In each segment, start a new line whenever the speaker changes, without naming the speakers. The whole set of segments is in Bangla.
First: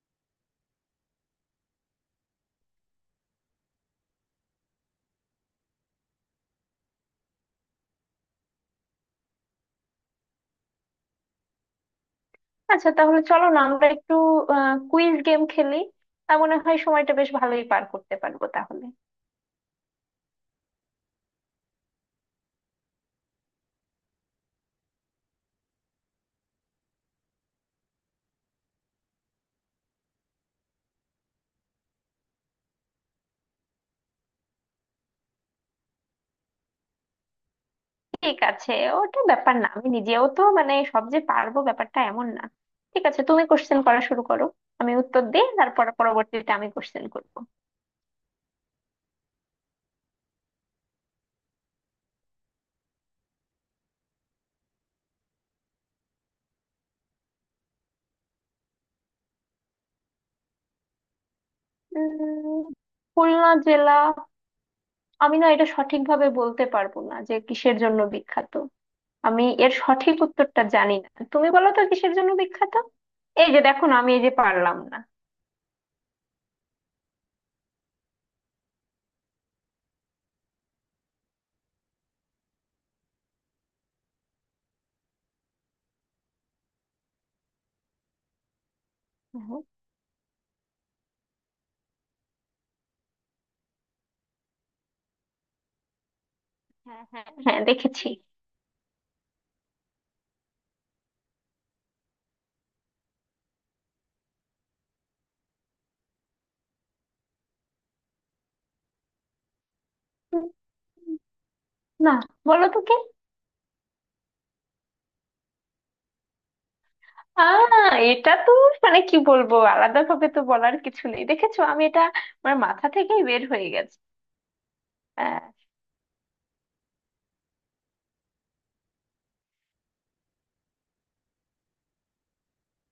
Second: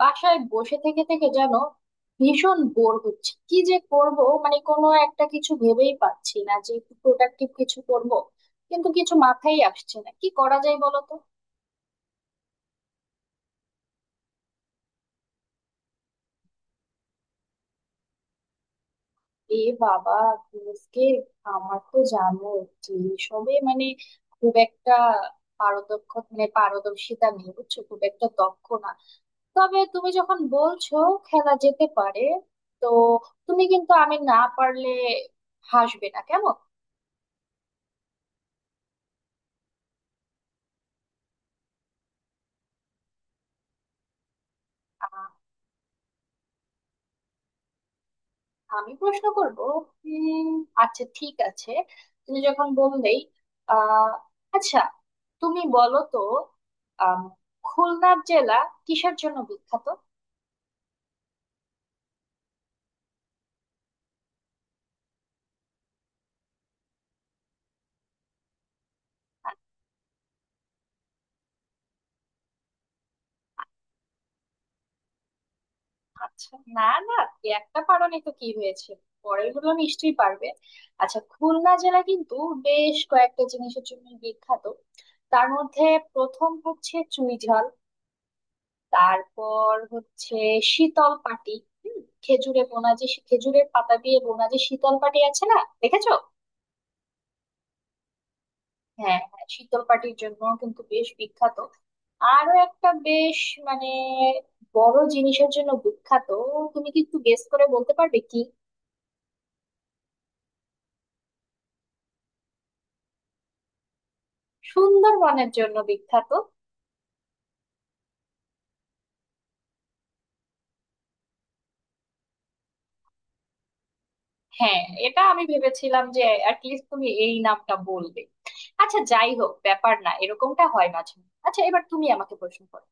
বাসায় বসে থেকে থেকে যেন ভীষণ বোর হচ্ছে, কি যে করব। মানে, কোনো একটা কিছু ভেবেই পাচ্ছি না যে একটু প্রোডাক্টিভ কিছু করব, কিন্তু কিছু মাথায় আসছে না, কি করা যায় বলো তো?
আচ্ছা, তাহলে চলো না আমরা একটু কুইজ গেম খেলি। তা মনে হয় সময়টা বেশ ভালোই পার করতে পারবো তাহলে।
এ বাবা, আজকে আমার তো জানো যে সবে মানে খুব একটা পারদক্ষ, মানে পারদর্শিতা নেই, বুঝছো, খুব একটা দক্ষ না। তবে তুমি যখন বলছো, খেলা যেতে পারে। তো তুমি কিন্তু আমি না পারলে হাসবে না, কেমন?
ঠিক আছে, ওটা ব্যাপার না। আমি নিজেও তো মানে সব যে পারবো ব্যাপারটা এমন না। ঠিক আছে, তুমি কোশ্চেন করা শুরু করো। আমি উত্তর দিই, তারপর পরবর্তীতে আমি কোশ্চেন করবো।
আমি প্রশ্ন করব। উম আচ্ছা ঠিক আছে, তুমি যখন বললেই। আহ আচ্ছা, তুমি বলো তো, আম, খুলনা জেলা কিসের জন্য বিখ্যাত?
উম খুলনা জেলা, আমি না এটা সঠিকভাবে বলতে পারবো না যে কিসের জন্য বিখ্যাত। আমি
আ-
এর সঠিক উত্তরটা জানি না। তুমি বলো তো কিসের জন্য বিখ্যাত। এই যে
আ-
দেখো না, আমি এই যে পারলাম
আচ্ছা, না, না, এই একটা কারণে তো কি হয়েছে, পরেরগুলো নিশ্চয়ই পারবে। আচ্ছা, খুলনা জেলা কিন্তু বেশ কয়েকটা জিনিসের জন্য বিখ্যাত। তার মধ্যে প্রথম হচ্ছে চুই ঝাল,
না।
তারপর হচ্ছে শীতল পাটি। হুম, খেজুরে বোনা, যে খেজুরের পাতা দিয়ে বোনা যে শীতল পাটি আছে না, দেখেছো?
হ্যাঁ, হ্যাঁ, হ্যাঁ, দেখেছি।
হ্যাঁ হ্যাঁ, শীতল পাটির জন্য কিন্তু বেশ বিখ্যাত। আরো একটা বেশ মানে বড় জিনিসের জন্য বিখ্যাত, তুমি কি একটু গেস করে বলতে পারবে কি?
উম, না, বলো তো কে।
সুন্দরবনের জন্য বিখ্যাত।
এটা তো মানে কি বলবো, আলাদা ভাবে তো বলার কিছু নেই। দেখেছো, আমি এটা আমার মাথা থেকেই বের হয়ে গেছে।
হ্যাঁ, এটা আমি
আহ,
ভেবেছিলাম যে অ্যাটলিস্ট তুমি এই নামটা বলবে। আচ্ছা, যাই হোক, ব্যাপার না, এরকমটা হয় মাঝে মাঝে। আচ্ছা, এবার তুমি আমাকে প্রশ্ন করো।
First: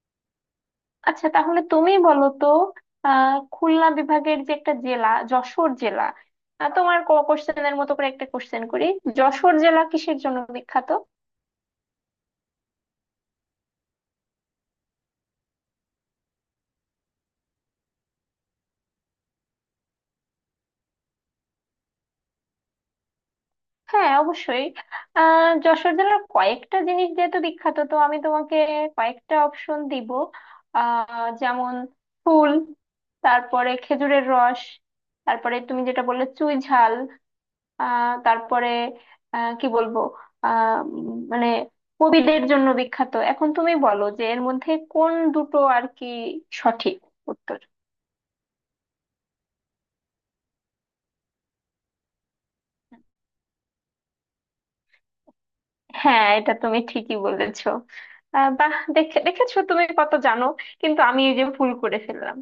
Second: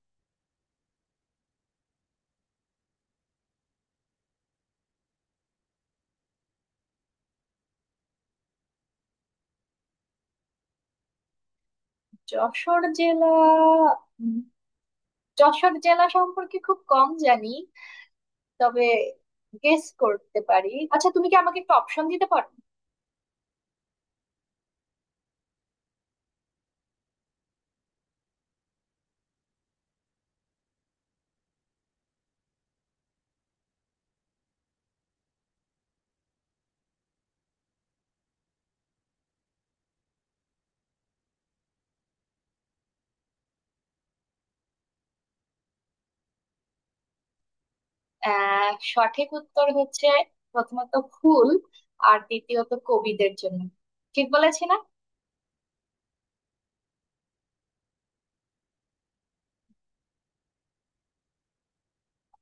আচ্ছা, তাহলে তুমি বলো তো। খুলনা বিভাগের যে একটা জেলা যশোর জেলা, তোমার কোশ্চেনের মতো করে একটা কোশ্চেন করি। যশোর জেলা কিসের জন্য বিখ্যাত?
যশোর জেলা, উম, যশোর জেলা সম্পর্কে খুব কম জানি, তবে গেস করতে পারি। আচ্ছা তুমি কি আমাকে একটা অপশন দিতে পারো?
হ্যাঁ, অবশ্যই। যশোর জেলার কয়েকটা জিনিস যেহেতু বিখ্যাত, তো আমি তোমাকে কয়েকটা অপশন দিব। যেমন ফুল, তারপরে খেজুরের রস, তারপরে তুমি যেটা বললে চুই ঝাল, তারপরে কি বলবো, মানে কবিদের জন্য বিখ্যাত। এখন তুমি বলো যে এর মধ্যে কোন দুটো আর কি সঠিক উত্তর।
সঠিক উত্তর হচ্ছে, প্রথমত ফুল, আর দ্বিতীয়ত কবিদের জন্য। ঠিক বলেছি না?
হ্যাঁ, এটা তুমি ঠিকই বলেছো। বাহ, দেখেছো তুমি কত জানো, কিন্তু আমি এই যে ভুল করে ফেললাম।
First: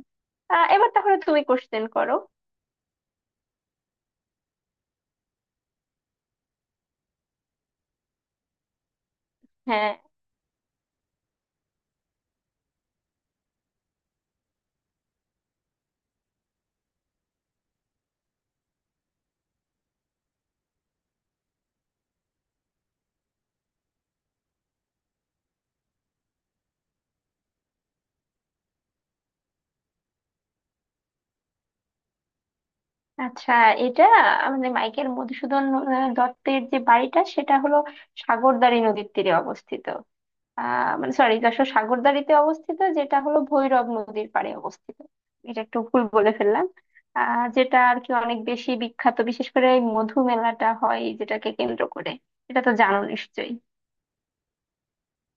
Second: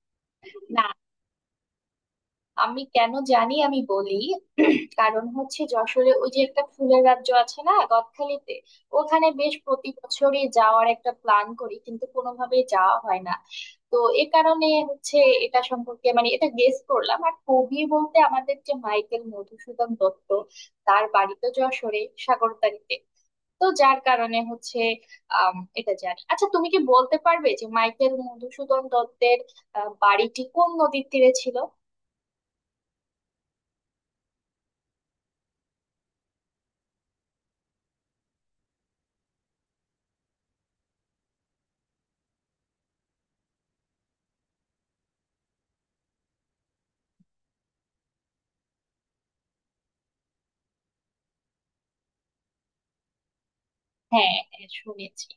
এবার
না,
তাহলে তুমি কোশ্চেন করো।
আমি কেন জানি, আমি বলি, কারণ হচ্ছে যশোরে ওই যে একটা ফুলের রাজ্য আছে না গদখালিতে, ওখানে বেশ প্রতি
হ্যাঁ,
বছরই যাওয়ার একটা প্ল্যান করি কিন্তু কোনোভাবেই যাওয়া হয় না। তো এ কারণে হচ্ছে এটা সম্পর্কে, মানে এটা গেস করলাম। আর কবি বলতে আমাদের যে মাইকেল মধুসূদন দত্ত, তার বাড়ি তো যশোরে, সাগরতারিতে। তো যার কারণে হচ্ছে, এটা জানি। আচ্ছা তুমি কি বলতে পারবে যে মাইকেল মধুসূদন দত্তের বাড়িটি কোন নদীর তীরে ছিল?
আচ্ছা। এটা মানে মাইকেল মধুসূদন দত্তের যে বাড়িটা সেটা হলো সাগরদাঁড়ি নদীর তীরে অবস্থিত। মানে সরি, যশোর সাগরদাঁড়িতে অবস্থিত যেটা হলো ভৈরব নদীর পাড়ে অবস্থিত। এটা একটু ভুল বলে ফেললাম। যেটা আর কি অনেক বেশি বিখ্যাত, বিশেষ করে এই মধু মেলাটা হয় যেটাকে কেন্দ্র করে। এটা তো জানো নিশ্চয়ই।
হ্যাঁ হ্যাঁ, শুনেছি।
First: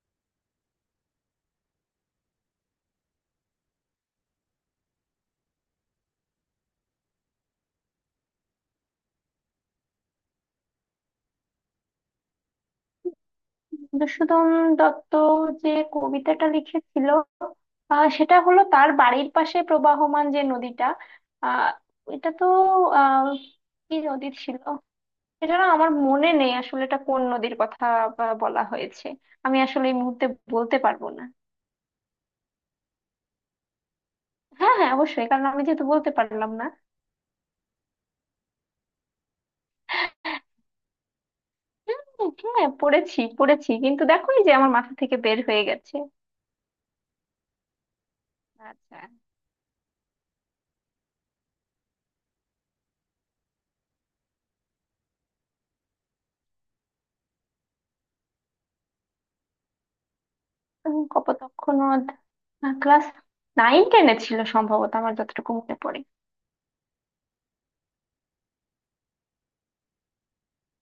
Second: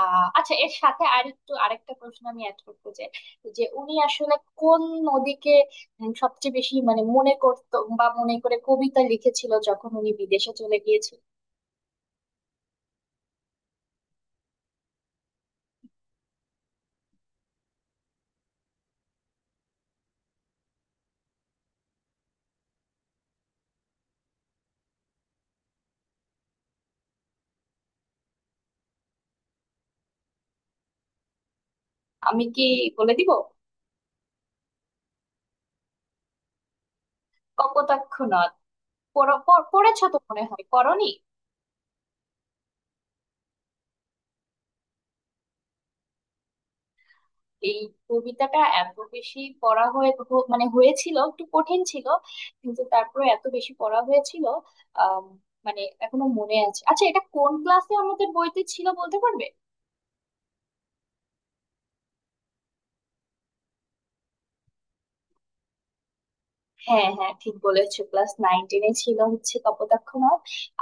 আচ্ছা, এর সাথে আরেকটু আরেকটা প্রশ্ন আমি অ্যাড করবো, যে যে উনি আসলে কোন নদীকে সবচেয়ে বেশি, মানে মনে করতো বা মনে করে কবিতা লিখেছিল যখন উনি বিদেশে চলে গিয়েছিল।
মধুসূদন দত্ত যে কবিতাটা লিখেছিল, সেটা হলো তার বাড়ির পাশে প্রবাহমান যে নদীটা। আহ এটা তো আহ কি নদী ছিল? এটা না আমার মনে নেই আসলে, এটা কোন নদীর কথা বলা হয়েছে। আমি আসলে এই মুহূর্তে বলতে পারবো না।
আমি কি বলে দিব?
হ্যাঁ, হ্যাঁ, অবশ্যই, কারণ আমি যেহেতু বলতে পারলাম না।
কপোতাক্ষ নদ। পড়- পড়- পড়েছো তো, মনে হয় পড়নি।
হ্যাঁ, হ্যাঁ, পড়েছি, পড়েছি, কিন্তু দেখো এই যে আমার মাথা থেকে বের হয়ে গেছে।
এই কবিতাটা এত
আচ্ছা।
বেশি পড়া মানে হয়েছিল, একটু কঠিন ছিল, কিন্তু তারপরে এত বেশি পড়া হয়েছিল, আম, মানে এখনো মনে আছে। আচ্ছা এটা কোন ক্লাসে আমাদের বইতে ছিল বলতে পারবে?
কপোতাক্ষ নদ ক্লাস নাইন টেনে ছিল সম্ভবত, আমার যতটুকু মনে পড়ে।
হ্যাঁ হ্যাঁ, ঠিক বলেছো, ক্লাস নাইন টেনে ছিল হচ্ছে কপোতাক্ষ নদ।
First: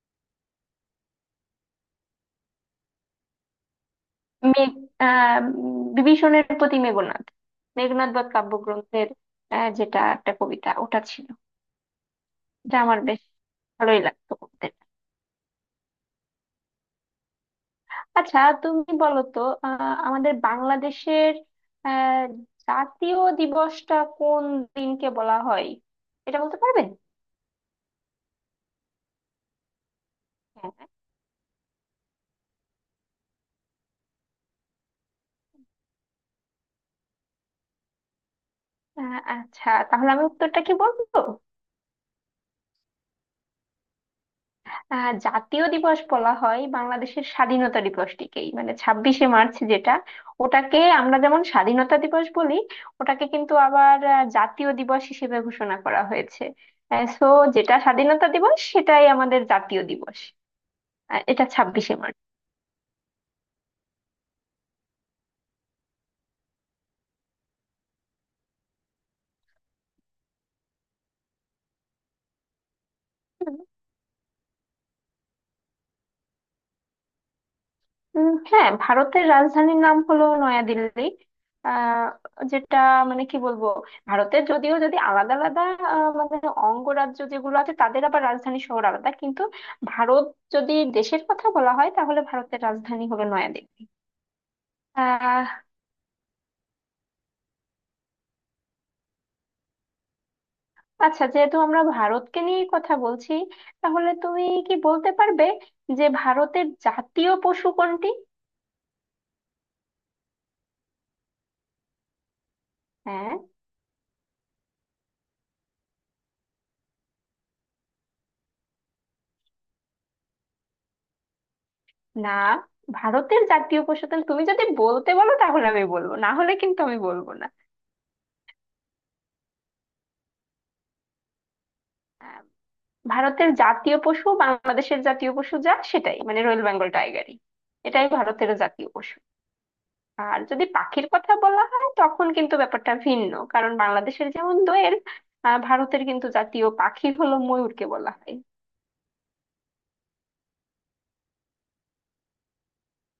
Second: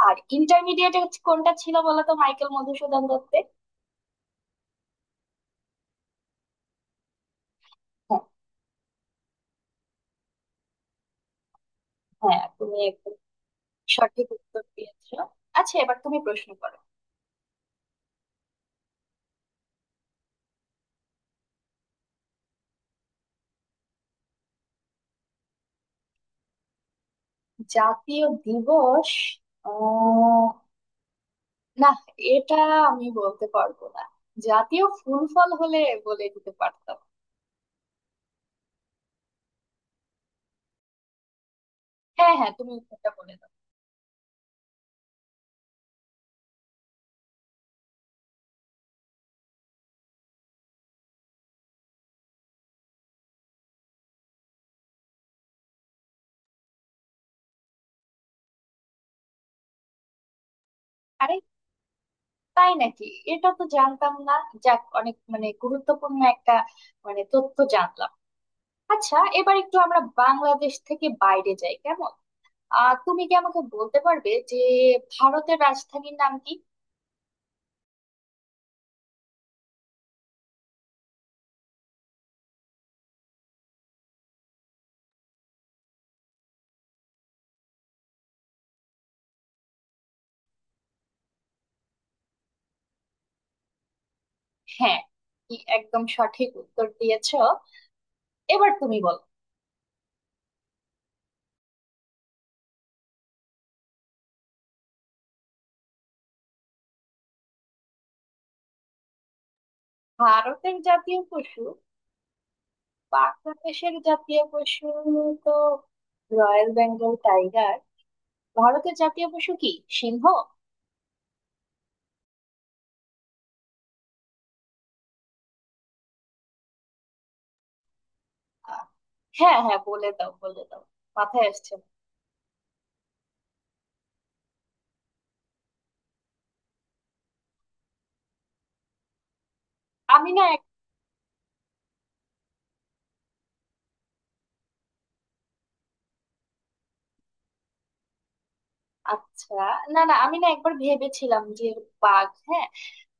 আর ইন্টারমিডিয়েটে কোনটা ছিল বলো তো মাইকেল মধুসূদন দত্তের?
মেঘ বিভীষণের প্রতি মেঘনাদ, মেঘনাদ
হ্যাঁ
বধ কাব্যগ্রন্থের, যেটা একটা কবিতা, ওটা ছিল।
হ্যাঁ, তুমি
এটা আমার
একদম
বেশ ভালোই
সঠিক
লাগতো
উত্তর
পড়তে।
দিয়েছো। আচ্ছা, এবার তুমি প্রশ্ন করো।
আচ্ছা, তুমি বলো তো আমাদের বাংলাদেশের আহ, জাতীয় দিবসটা কোন দিনকে বলা হয়? এটা বলতে পারবে?
জাতীয় দিবস?
হ্যাঁ।
না, এটা আমি বলতে পারবো না। জাতীয় ফুল ফল হলে বলে দিতে পারতাম।
আচ্ছা, তাহলে আমি উত্তরটা কি বলবো?
হ্যাঁ হ্যাঁ, তুমি উত্তরটা বলে দাও।
জাতীয় দিবস বলা হয় বাংলাদেশের স্বাধীনতা দিবসটিকেই, মানে 26শে মার্চ যেটা, ওটাকে আমরা যেমন স্বাধীনতা দিবস বলি, ওটাকে কিন্তু আবার জাতীয় দিবস হিসেবে ঘোষণা করা হয়েছে। সো যেটা স্বাধীনতা দিবস সেটাই আমাদের জাতীয় দিবস।
আরে,
এটা 26শে মার্চ।
তাই নাকি? এটা তো জানতাম না। যাক, অনেক মানে গুরুত্বপূর্ণ একটা মানে তথ্য জানলাম। আচ্ছা, এবার একটু আমরা বাংলাদেশ থেকে বাইরে যাই, কেমন? তুমি কি আমাকে বলতে পারবে যে ভারতের রাজধানীর নাম কি?
হ্যাঁ, ভারতের রাজধানীর নাম হলো নয়াদিল্লি। আহ যেটা মানে কি বলবো, ভারতের যদিও যদি আলাদা আলাদা মানে অঙ্গরাজ্য যেগুলো আছে তাদের আবার রাজধানী শহর আলাদা, কিন্তু ভারত যদি দেশের কথা বলা হয় তাহলে ভারতের রাজধানী হলো নয়াদিল্লি।
হ্যাঁ, কি
আহ
একদম সঠিক উত্তর দিয়েছো। এবার তুমি বলো।
আচ্ছা, যেহেতু আমরা ভারতকে নিয়ে কথা বলছি, তাহলে তুমি কি বলতে পারবে যে ভারতের জাতীয় পশু কোনটি?
ভারতের জাতীয় পশু,
হ্যাঁ।
বাংলাদেশের জাতীয় পশু তো রয়্যাল বেঙ্গল টাইগার, ভারতের জাতীয় পশু কি সিংহ?
না, ভারতের জাতীয় পশু তাহলে তুমি যদি বলতে বলো তাহলে আমি বলবো, না হলে কিন্তু আমি বলবো না।
আহ, হ্যাঁ হ্যাঁ, বলে দাও, বলে দাও, মাথায় আসছে না।
আহ, ভারতের জাতীয় পশু বাংলাদেশের জাতীয় পশু যা সেটাই, মানে রয়েল বেঙ্গল টাইগারই এটাই ভারতের জাতীয় পশু।
আমি
আর
না
যদি
এক-
পাখির কথা বলা হয় তখন কিন্তু ব্যাপারটা ভিন্ন, কারণ বাংলাদেশের যেমন দোয়েল, ভারতের কিন্তু জাতীয় পাখি হলো ময়ূরকে বলা হয়।
আচ্ছা, না না, আমি না একবার ভেবেছিলাম যে বাঘ, হ্যাঁ।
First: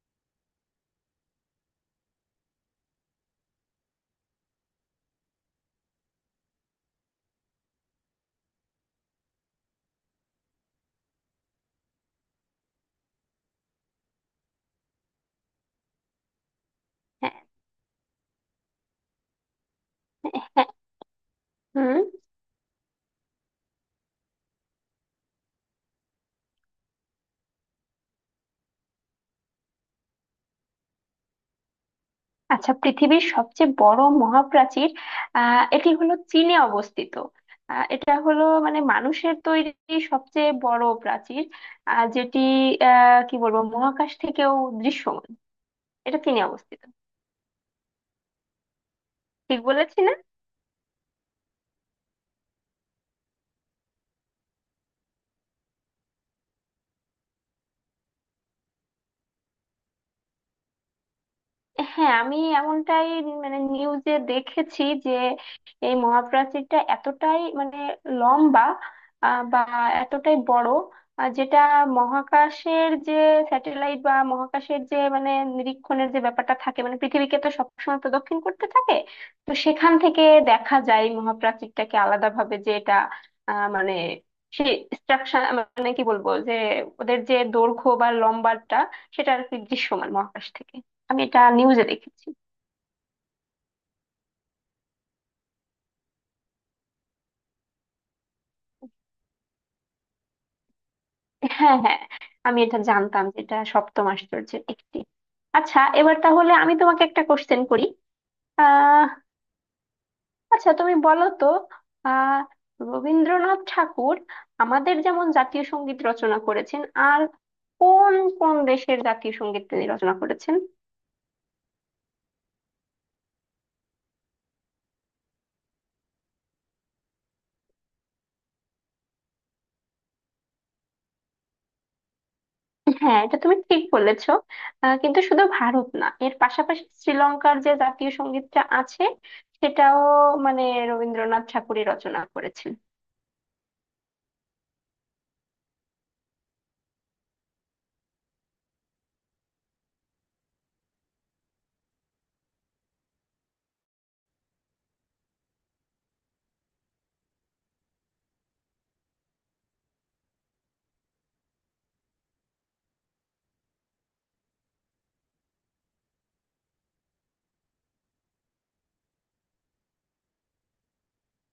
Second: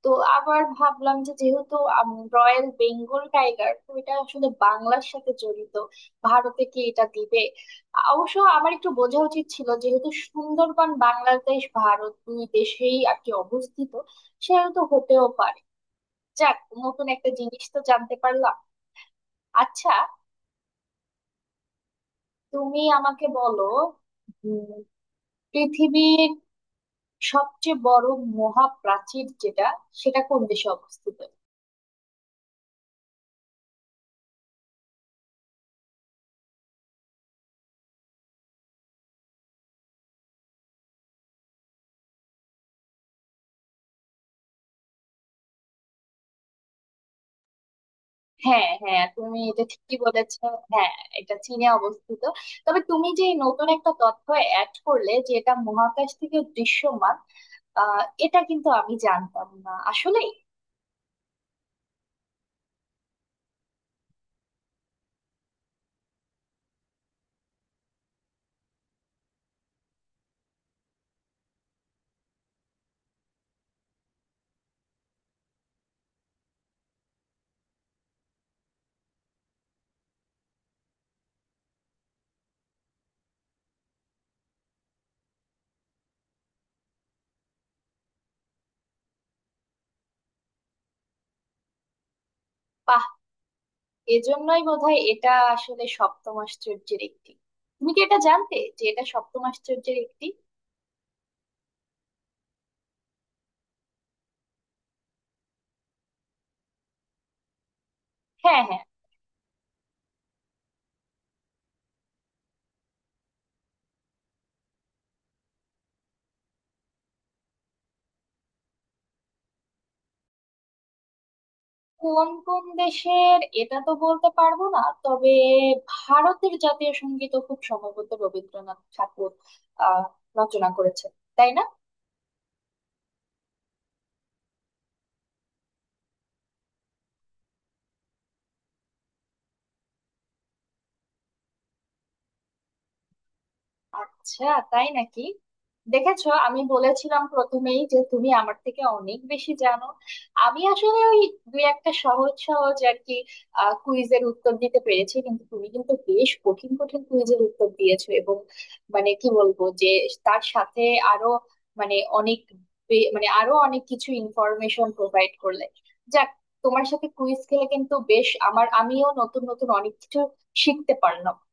তো আবার ভাবলাম যে যেহেতু রয়্যাল বেঙ্গল টাইগার, তো এটা আসলে বাংলার সাথে জড়িত, ভারতে কি এটা দিবে? অবশ্য আমার একটু বোঝা উচিত ছিল, যেহেতু সুন্দরবন বাংলাদেশ ভারত দুই দেশেই আর কি অবস্থিত, সেহেতু হতেও পারে। যাক, নতুন একটা
হ্যাঁ,
জিনিস তো জানতে পারলাম। আচ্ছা,
হ্যাঁ, হুম।
তুমি আমাকে বলো, উম, পৃথিবীর সবচেয়ে বড় মহাপ্রাচীর যেটা, সেটা কোন দেশে অবস্থিত?
আচ্ছা, পৃথিবীর সবচেয়ে বড় মহাপ্রাচীর, এটি হলো চীনে অবস্থিত। এটা হলো মানে মানুষের তৈরি সবচেয়ে বড় প্রাচীর, যেটি কি বলবো, মহাকাশ থেকেও দৃশ্যমান। এটা চীনে অবস্থিত।
হ্যাঁ হ্যাঁ, তুমি
ঠিক
এটা ঠিকই
বলেছি না?
বলেছো। হ্যাঁ, এটা চীনে অবস্থিত। তবে তুমি যে নতুন একটা তথ্য অ্যাড করলে, যে এটা মহাকাশ থেকে দৃশ্যমান, এটা কিন্তু আমি জানতাম না আসলে।
হ্যাঁ, আমি এমনটাই মানে নিউজে দেখেছি যে এই মহাপ্রাচীরটা এতটাই মানে লম্বা, বা এতটাই বড়, যেটা মহাকাশের যে স্যাটেলাইট বা মহাকাশের যে মানে নিরীক্ষণের যে ব্যাপারটা থাকে, মানে পৃথিবীকে তো সবসময় প্রদক্ষিণ করতে থাকে, তো সেখান থেকে দেখা যায় এই মহাপ্রাচীরটাকে আলাদাভাবে, যে এটা মানে সেই স্ট্রাকচার, মানে কি বলবো যে ওদের যে দৈর্ঘ্য বা লম্বাটা সেটা আর কি দৃশ্যমান মহাকাশ থেকে। আমি এটা নিউজে দেখেছি।
বাহ, এজন্যই বোধহয় এটা আসলে সপ্তম আশ্চর্যের একটি। তুমি কি এটা জানতে যে এটা সপ্তম আশ্চর্যের একটি?
হ্যাঁ, হ্যাঁ, আমি এটা জানতাম যে এটা সপ্তম আশ্চর্যের একটি। আচ্ছা, এবার তাহলে আমি তোমাকে একটা কোশ্চেন করি।
হ্যাঁ হ্যাঁ।
আহ আচ্ছা, তুমি বলো তো, আহ রবীন্দ্রনাথ ঠাকুর আমাদের যেমন জাতীয় সঙ্গীত রচনা করেছেন, আর কোন কোন দেশের জাতীয় সঙ্গীত তিনি রচনা করেছেন?
কোন কোন দেশের এটা তো বলতে পারবো না, তবে ভারতের জাতীয় সঙ্গীত খুব সম্ভবত রবীন্দ্রনাথ ঠাকুর আহ রচনা করেছেন, তাই না?
হ্যাঁ, এটা তুমি ঠিক বলেছো। কিন্তু শুধু ভারত না, এর পাশাপাশি শ্রীলঙ্কার যে জাতীয় সঙ্গীতটা আছে সেটাও মানে রবীন্দ্রনাথ ঠাকুরই রচনা করেছেন।
আচ্ছা, তাই নাকি? দেখেছো, আমি বলেছিলাম প্রথমেই যে তুমি আমার থেকে অনেক বেশি জানো। আমি আসলে ওই দুই একটা সহজ সহজ আর কি কুইজের উত্তর দিতে পেরেছি, কিন্তু তুমি কিন্তু বেশ কঠিন কঠিন কুইজের উত্তর দিয়েছো। এবং মানে কি বলবো যে তার সাথে আরো মানে অনেক মানে আরো অনেক কিছু ইনফরমেশন প্রোভাইড করলে। যাক, তোমার সাথে কুইজ খেলে কিন্তু বেশ আমার আমিও নতুন নতুন অনেক কিছু শিখতে পারলাম।